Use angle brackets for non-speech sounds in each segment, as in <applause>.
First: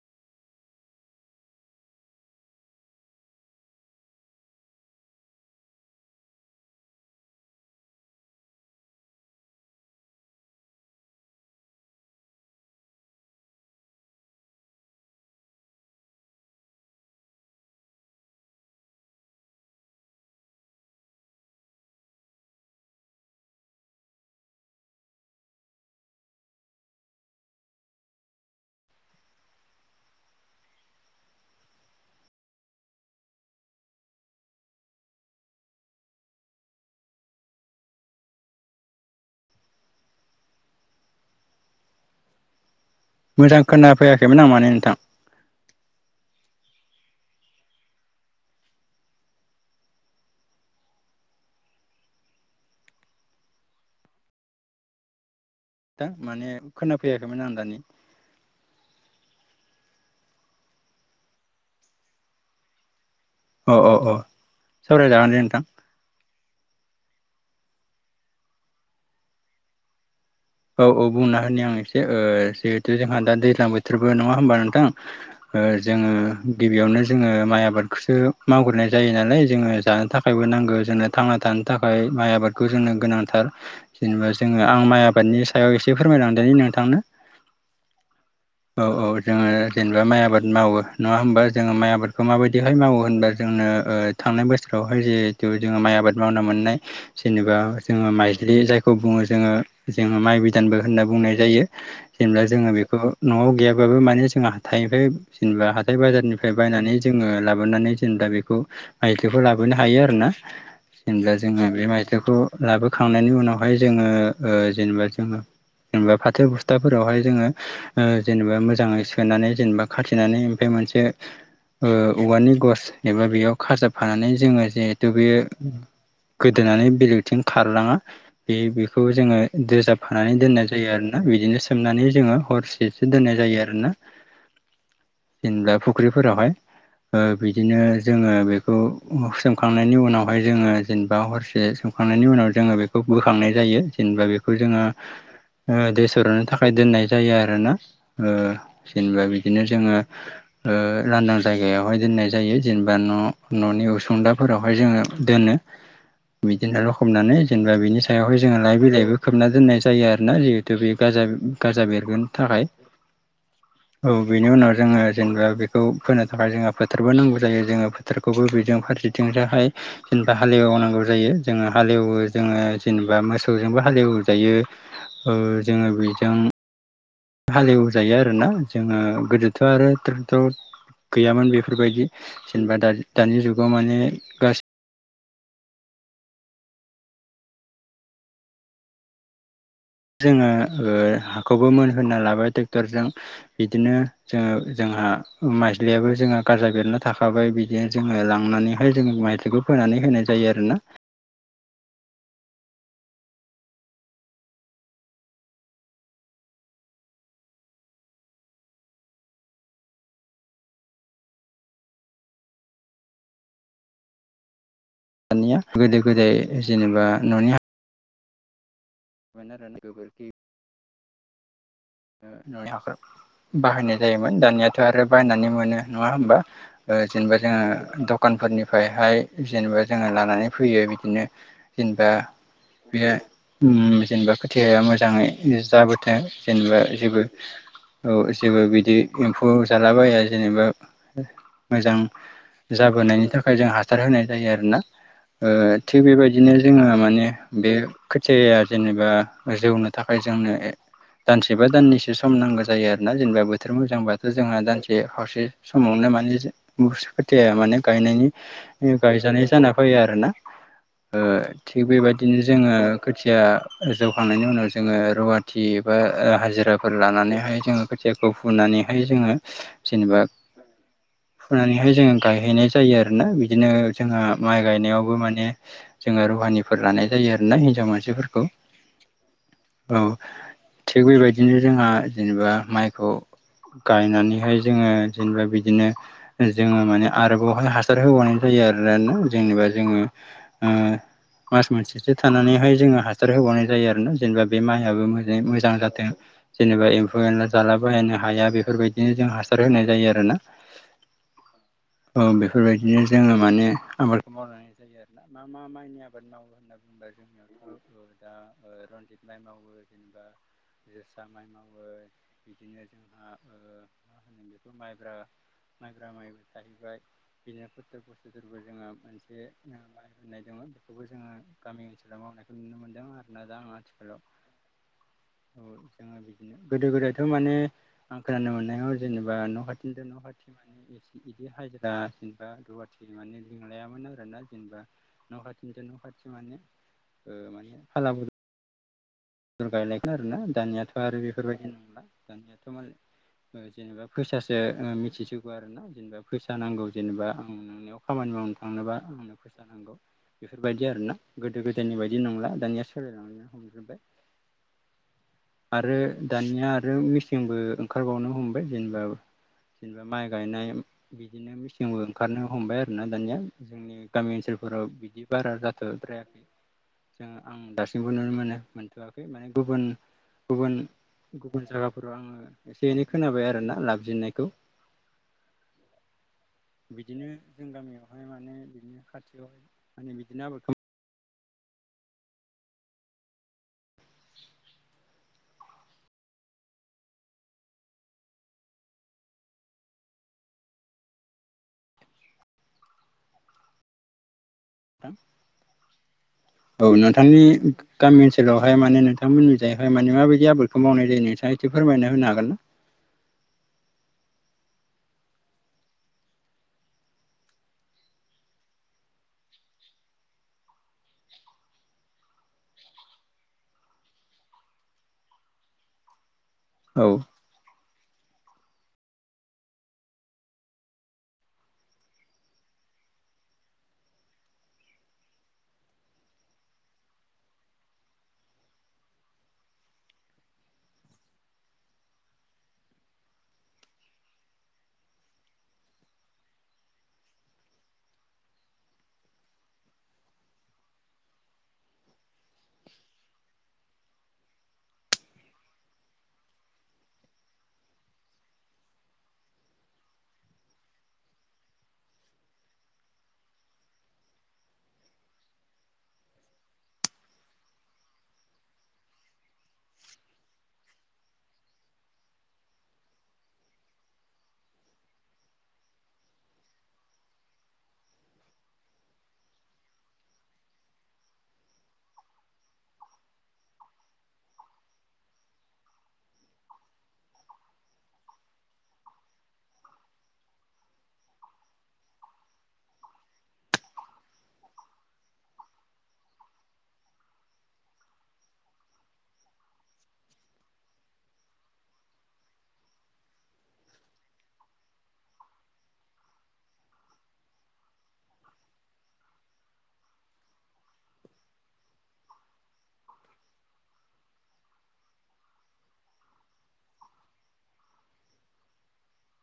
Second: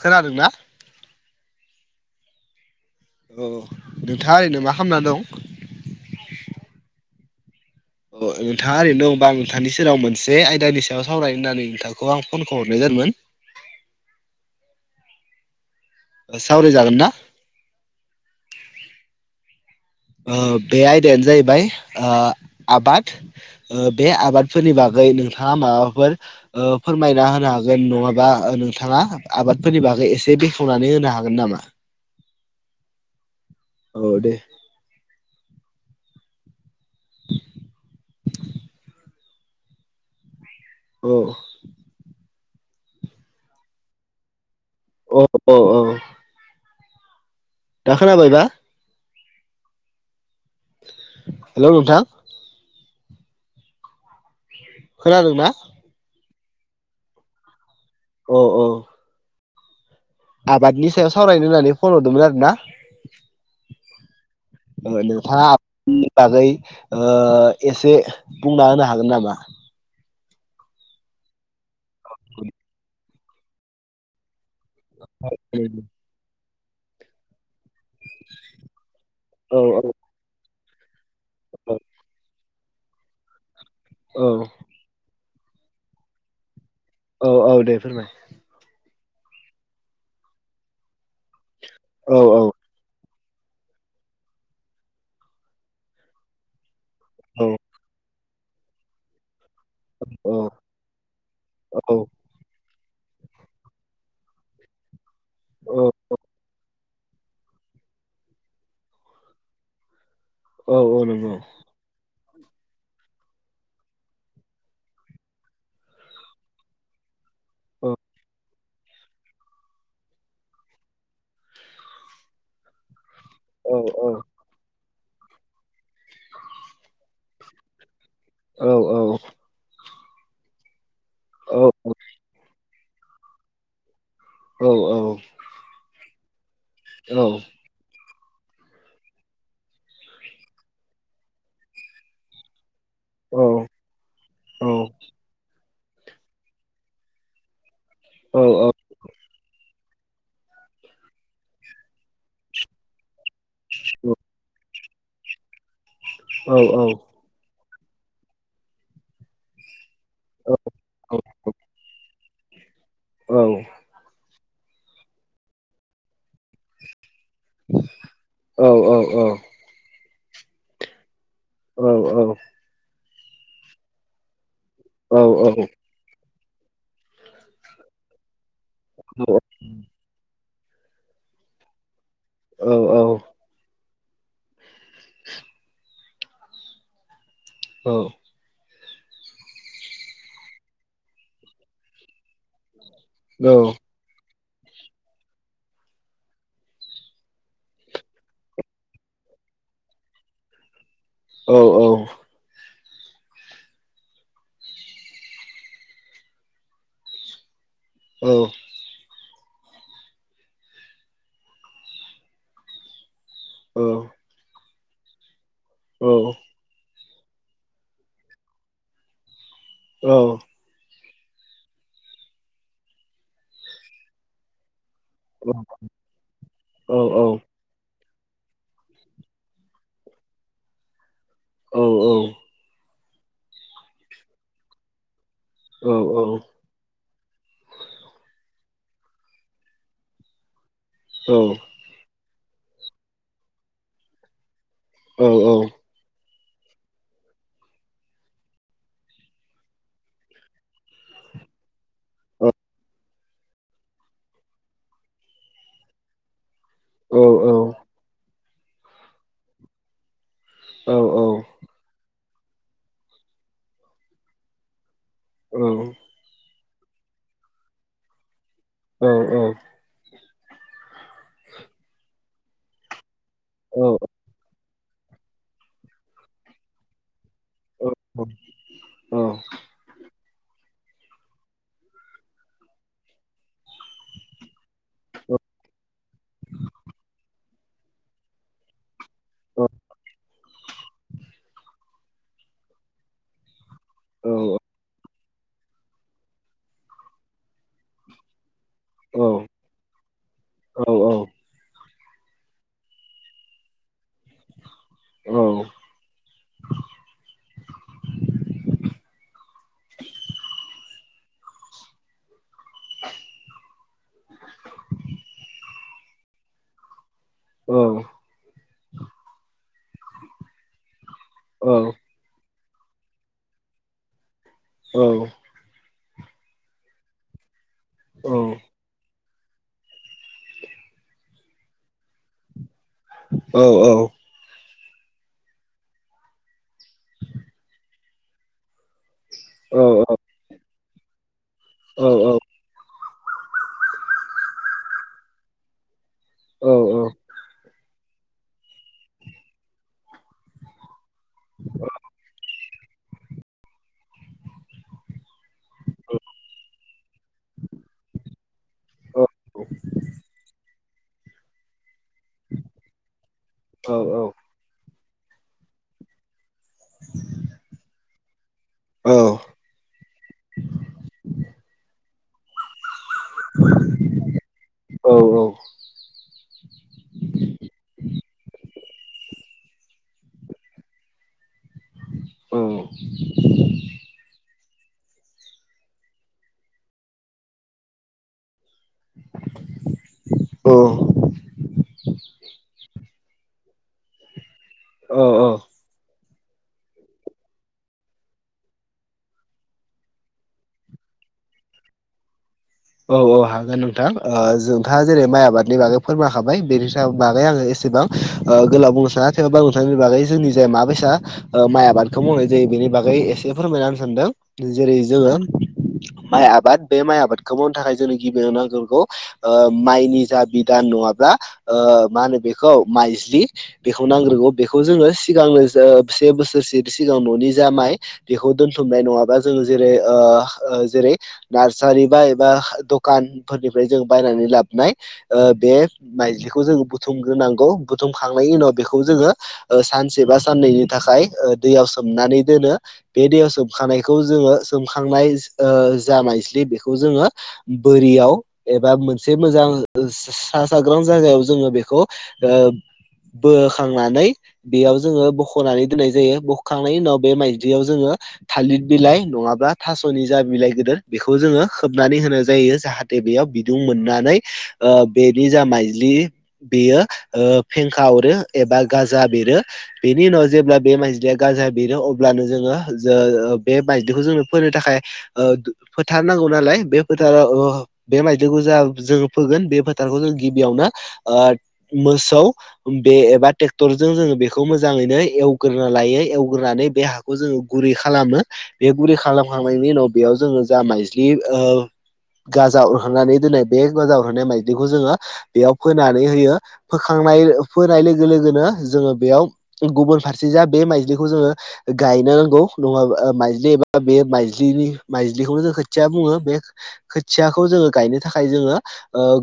खोनादोंना? औ नोंथाङा ओरैनो मा खालामना दं? अ नोंथाङा ओरैनो दङोबा आं नोंथांनि सोरेराव मोनसे आयदानि सायाव सावरायनो होन्नानै नोंथांखौ आं फनखौ हरनाय जा दोमोन सावराय जागोन ना। ओ बे आयदायानो जाहैबाय ओ आबाद ओ बे आबादफोरनि बागै नोंथाङा माबाफोर ओ फोरमायना होनो हागोन नङाबा ओ नोंथाङा आबादफोरनि बागै एसे बेखेवनानै होनो हागोन नामा? औ दे। औ मोजां खोना फैयाखैमोन आं माने नोंथां औ औ औ दा खोनाबायबा? हेलौ नोंथां। खोनादों ना दा माने खोनाफैयाखैमोन आं दानि अ औ आबादनि सायाव सावरायनो होननानै फन हरदोंमोन आरो ना। अ अ अ ओ सावरायजागोन दे नोंथाङा नोंथां नि बागै ओ एसे बुंना होनो हागोन नामा? औ औ बुंना होनि आं एसे ओ जिहेथु जोंहा दा दैज्लां बोथोरबो नङा होमबा नों थां ओ जोङो गिबियावनो जोङो माइ आबाद खौसो मावग्रोनाय जायो नालाय औ जोङो जानो थाखायबो नांगो जोंनो थांना थानो थाखाय माइ आबाद खौ जोंनो गोनांथार औ जेनेबा जोङो आं माइ आबादनि सायाव एसे फोरमायलांदोनि नों औ औ दे फोरमाय। औ औ जोङो जेनेबा माइ आबाद मावो नङा होमबा जोङो माइ औ आबादखौ औ माबायदिहाय मावो होनबा जोंनो ओ थांनाय बोसोरावहाय जिहेथु जोंहा माइ आबाद मावनो मोननाय औ जेनेबा जोङो माइस्लि जायखौ बुङो जोङो जोङो औ माइ बिदानबो होनना बुंनाय जायो औ जेनेबा जोङो बे खौ न'आव गैयाबाबो माने जोंहा हाथाइनिफ्राय जेनेबा हाथाय बाजारनिफ्राय बायनानै जोङो लाबोनानै जेनबा बेखौ माइदिखौ लाबोनो हायो आरो ना औ औ नंगौ जेनेब्ला जोङो बे माइज्लिखौ लाबोखांनायनि उनावहाय जोङो ओ जेनेबा जोङो जेनेबा फाथो बुस्थाफोरावहाय जोङो औ ओ जेनेबा मोज जाङै सोनानै जेनेबा खाथिनानै ओमफाय मोनसे औवानि गस एबा बेयाव औ औ खाजाबफानानै जोङो जे थु बियो गोदोनानै बेलेगथिं खारलाङा बे औ बेख औ खौ जोङो दोजाबफानानै दोननाय जायो आरोना बिदिनो औ सोमनानै जोङो हरस सेसो दोननाय जायो आरो ना औ औ फुख्रिफोरावहाय ओ बिदिनो जोङो बेखौ अ सोमखांनायनि उनावहाय जोङो जेनेबा हरसे सोमखांनायनि उनाव जोङो बे खौ बोखांनाय औ औ औ जायो जेनेबा बेखौ जोङो औ ओ दै सरनो थाखाय दोननाय जायो आरो ना ओ जेनेबा बिदिनो जोङो ओ लादां जायगायावहाय दोननाय जायो जेनेबा न' न'नि उसुंदाफोराव। बाहाय जोङो दोनो बिदिनो लखबनानै जोङो बिनि सायावहाय जोङो लाइ बिलाइबो खोबना दोननाय जायो आरोना जिहेथु बि गाजा गाजा बेरगोन थाखाय। औ बेनि उनाव जोङो जेनेबा बेखौ फोनो थाखाय जोङा फोथार <unintelligible> नांगौ जायो जोङा फोथारखौबो बेजों फारसेथिं जायहाय जेनेबा हालेवनांगौ जायो। जोङो हालेवो जोङो जेनेबा मोसौजोंबो हालेवजायो ओ जोङो बेजों हालेवजायो आरोना जोङो गोदोथ' आरो ट्रेक्ट' गैयामोन बेफोरबायदि जेनेबा दा दानि जुगाव माने गास <inaudible> औ जोङो ओ हाखौबो मोनहोनना लाबाय टेक्टरजों बिदिनो जोङो जोंहा माइसलियाबो जोंहा गाराजा बेरना थाखाबाय बिदिनो जोङो लांनानैहाय जोङो माइसलिखौ फोनानै होनाय जायो आरोना? औ औ औ औ <unintelligible> निया गोदो गोदाय जेनेबा न'नि हा <unintelligible> गोबोरखि न'नि हाखर बाहायनाय जायोमोन दानिया थ' आरो बायनानै मोनो नङा होमबा औ औ जेनेबा जोङो दखानफोरनिफायहाय जेनेबा जोङो लानानै फैयो बिदिनो औ औ बेयो जेनेबा खोथियाया मोजाङै जाबोथों जेनेबा जेबो औ जेबो बिदि एम्फौ जालाबाया जेनेबा मोजां जाबोनायनि थाखाय जों हासार होनाय जायो आरोना थिग बेबायदि दिनो जोङो माने बे खोथियाया जेनेबा जौनो थाखाय जोंनो दानसेबा दाननैसो सम नांगौ जायो आरो। ना जेनेबा बोथोर मोजांबाथ' जोंहा दानसे खावसे समावनो माने <unintelligible> औ खोथायाया माने गायनायनि गायजानाय जाना फैयो आरो ना। औ थिग बेबायदिनो जोङो खोथिया जौखांनायनि उनाव जोङो रुवाथि एबा हाजिराफोर लानानैहाय जोङो खोथियाखौ फुनानैहाय जोङो जेनेबा फुनानैहाय जोङो गायहैनाय जायो आरो। आरोना बिदिनो जोंहा माइ गायनायावबो माने जोङो रुहानिफोर लानाय जा जायो आरोना हिनजाव मानसिफोरखौ औ। थिग बेबायदिनो जोंहा जेनेबा माइखौ गायनानैहाय जोङो जेनेबा बिदिनो जोङो माने आरोबावहाय हासार होबावनाय जायो आरोना। जेनेबा जोङो मास मोनसेसो थानानैहाय जोङो हासार होबावनाय जायो आरो। जेनेबा बे माइयाबो मोजाङै मोजां जाथों जेनेबा एमफौ एनला जाला बायनो हाया बे बेफोरबायदिनो जों हासार होनाय जायो आरोना। औ बेफोरबायदिनो जोङो माने आबादखौ मावनानै जायो आरो ना मा मा माइनि आबाद मावो होनना बुंबा जोंनियावथ' दा रनजित माइ मावो। जेनेबा <inaudible> जोसा माइ मावो बिदिनो जोंहा मा होनो बेखौ माइब्रा। माइब्रा माइबो थाहैबाय। बिदिनो खत <unintelligible> बुसथुफोरबो <unintelligible> जोंहा मोनसे माइ होननाय दङ बेखौबो जोङो गामि ओनसोलाव मावनाय नुनो मोनदों आरोना दा आङो आथिखालाव औ ओ जोङो बिदिनो गोदो गोदायथ' माने आं खोनानो मोननायाव जेनेबा न खाथिनि' न' खाथि मानेदि हाजिरा जेनेबा माने लिंलायामोन आरोना जेनेबा न' खाथिनिफ्राय न' खाथि माने ओ माने फालाबदल गायलायोमोन आरोना दानियाथ' आरो बेफोरबायदि नंला दानियाथ' मालाय जेनेबा फैसाासो मिथिसिगौ आरोना जेनेबा फैसा नांगौ जेनेबा आं नोंनियाव खामानि मावनो थांनोबा आंनो फैसा नांगौ बेफोरबायदि आरोना। गोदो गोदायनि बायदि नंला दानिया सोलायलांनो हमजोबबाय। आरो दानिया आरो मेसिनबो ओंखारबावनो हमबाय जेनेबा जेनेबा माइ गायनाय बिदिनो मेचिंबो ओंखारनो हमबाय आरोना दानिया। जोंनि गामि ओनसोलफोराव बिदि बारा जाथ'द्रायाखै जों आं दासिम मोन मोनथ'वाखै माने गुबुन गुबुन गुबुन जायगाफोराव आङो नो खोनाबाय आरोना लाबोजेननायखौ। बिदिनो जों गामियावहाय माने बिदिनो खाथियावहाय माने बिदिनो आबादखौ माव औ औ औ औ औ नोंथांनि गामि ओनसोलावहाय माने नोंथांमोननि जायहाय माने माबायदि आबादखौ मावनाय जायो नों थाङा इसे फोरमायना होनो हागोन ना? औ औ हागोन नोंथां ओ नोंथाङा जेरै माइ आबादनि बागै फोरमाखाबाय बेनि बागै आङो बेसे गोलाव बुंनो साना थेवबाबो बुंनो बागै जोंनि जाय माबायसा माइ आबादखौ मावनाय जायो बे नि बागै एसे फोरमायनानै सानदों जेरै जोङो माइ आबाद बे ना औ माइ आबाद नि थाखाय जोंनो गिबि नांग्रोगौ माइनि जा बिधान नङाब्ला मा होनो बेखौ खौ ओ माइज्लि बेखौ नांग्रोगौ बेखौ जोङो सिगांनो जोङो ओ से बोसोर सिगाङाव न'नि जा जा माइ बेखौ दोनथुमनानै नङाबा जोङो जेरै ओ ओ जेरै नारसारि बा बा द'खानफोरनिफ्राय जों बायनानै लाबोनाय बे माइजलिखौ जों बुथुमगोन। बुथुमखांनायनि उनाव बेखौ जोङो सानसे बा साननैनि थाखाय ओ दैयाव सोमनानै दोनो बे दैयाव सोमखांनायखौ जोङो सोमखांनाय ओ जा माइज्लि बेखौ जोङो बोरियाव एबा मोनसे मोजां सा साग्रां जायगायाव जोङो बेखौ ओ बोखांनानै बेयाव जोङो बोख'नानै दोननाय जायो बख'खांनायनि उनाव बे माइज्लियाव जोङो थालिर बिलाइ नङाबा थास'नि जा बिलाइ जोङो बेखौ खोब नानै होनाय जायो जाहाथे बेयाव बिदुं मोननानै ओ बेनि जा माइज्लि बेयो ओ फेंखा हरो एबा गाजा बेरो, बेनि उनाव जेब्ला बे माइज्लिया गाजा बेरो अब्लानो जोङो ज बे बायदिखौ जोंनो फोनो थाखाय फोथार नांगौ नालाय बे फोथाराव बे माइज्लिखौ जा जोङो फोगोन बे फोथारखौ जों गिबियावनो ओ मोसौ बे एबा ट्रेक्टरजों जोङो बेखौ मोजाङैनो एवग्रोनो लायो एवग्रोनानै बे हाखौ जोङो गुरै खालामो बे गुरै खालामखांनायनि उनाव बेयाव जोङो जा माइज्लि ओ <inaudible> गाजा अरखांनानै दोननाय बे गाजा अरहांनाय माइदिंखौ जोङो बेयाव फोनानै होयो फोखांनाय फोनाय लोगो लोगोनो जोङो बेयाव गुबुन फारसे ज बे माइजलिखौ जोङो गायनो माइज्लि एबा बे माइनि माइज्लिखौनो जों खोथिया बुङो बे खोथियाखौ जोङो गायनो थाखाय जोङो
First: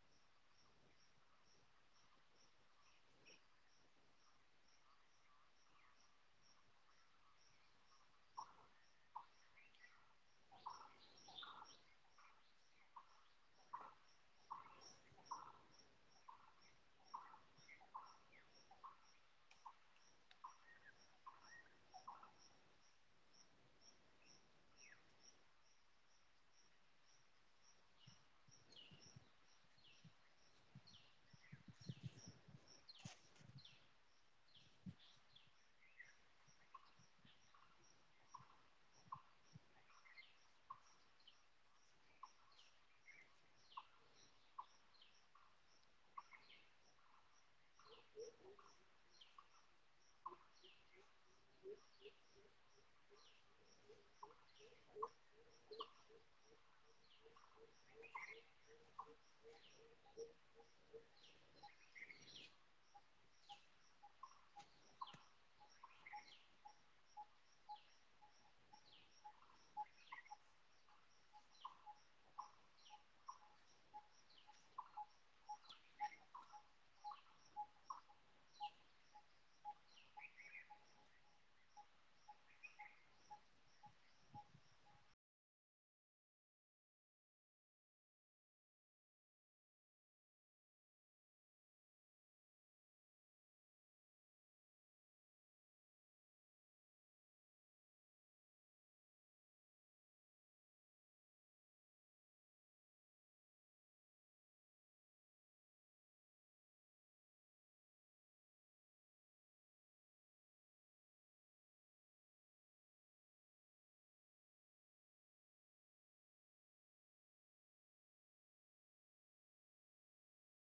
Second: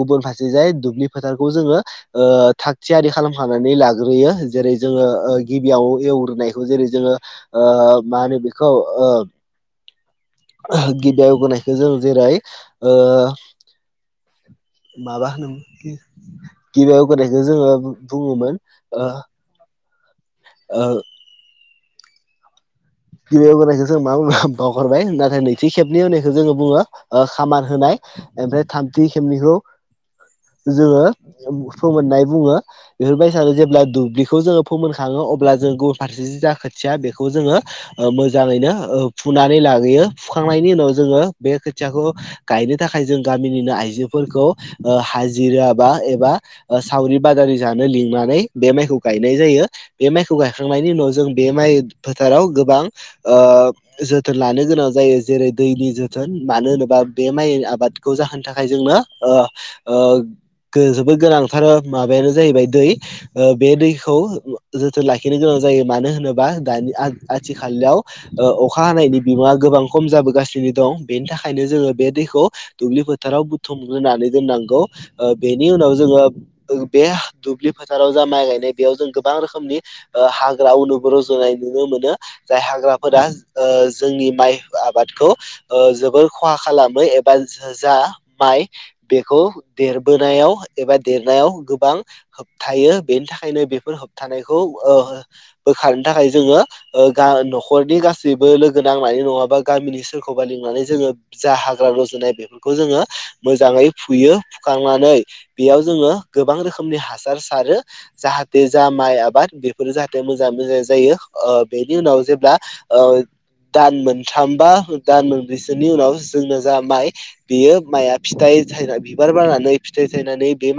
गुबुन फारसे जाय दुब्लि फोथारखौ जोङो ओ ओ थाग थियारि खालामखानानै लाग्रोयो जेरै जोङो गिबियाव एवग्रोनायखौ जेरै जोङो ओ मा होनो बेखौ ओ गिबियावगोनायखौ जों जेरै ओ माबा होनोमोनलै बेखौ गिबि एवग्रोनायखौ जोङो बुङोमोन। ओ गिबियाव एवग्रोनायखौ जों मा बुं बावहरबाय नाथाय नैथि खेबनि उनायखौ जोङो बुङो खामान होनाय। ओमफ्राय थामथि खेबनिखौ जोङो फोमोननाय बुङो बेफोरबायदिसानो जेब्ला दुब्लिखौ जोङो फोमोनखाङो अब्ला जों गुबुन फारसे जा खोथिया बेखौ जोङो मोजाङैनो फुनानै लाबोयो फुखांनायनि उनाव जोङो बे खोथियाखौ गायनो था खायनो आइजोफोरखौ हाजिरा बा एबा सावरि बादालि जानो लिंनानै बे माइखौ गायनाय जायो, बे माइखौ गायखांनायनि उनाव जों बे माइ फोथाराव गोबां ओ जोथोन लानो गोनां जायो जेरै दैनि जोथोन मानो होनोबा बे माइ आबादखौ जाहोनो थाखाय जोंनो ओ ओ जोबोद गोनांथार माबायानो जाहैबाय दै। बे दैखौ जोथोन लाखिनो गोनां जायो मानो होनोबा दानि आ आथि खालायाव अखा हानायनि बिमाङा गोबां खम जाबोगासिनो दं बेनि थाखायनो जोङो बे दैखौ दुब्लि फोथाराव बुथुमोनानै दोननांगौ, बेनि उनाव जोङो बे दुब्लि फोथाराव जा माइ गायनाय बेयाव जों गोबां रोखोमनि हाग्रा अनु रजनाय नुनो मोनो। जाय हाग्राफोरा जोंनि माइ आबादखौ जोबोर खहा खालामो एबा जा माइ बेखौ देरबोनायाव एबा देरनायाव गोबां हो थायो बेनि थाखायनो बेफोर होबथानायखौ ओहो बोखारनो थाखाय जोङो ओ गा न'खरनि गासैबो लोगो नांनानै नङाबा गामिनि सोरखौबा लिंनानै जोङो जा हाग्रा रजनाय बेफोरखौ जोङो मोजाङै फुङो फुखांनानै बेयाव जोङो गोबां रोखोम नि हासार सारो जाहाथे जा माइ आबाद बेफोरो जाहाथे मोजां मोजां जायो ओ बेनि उनाव जेब्ला ओ दान मोनथामबा दान मोनब्रैसोनि उनाव जोंनो जा माइ बेयो माइआ फिथाइ इ थाइरा बिबार बारनानै फिथाइ सायनानै बे मा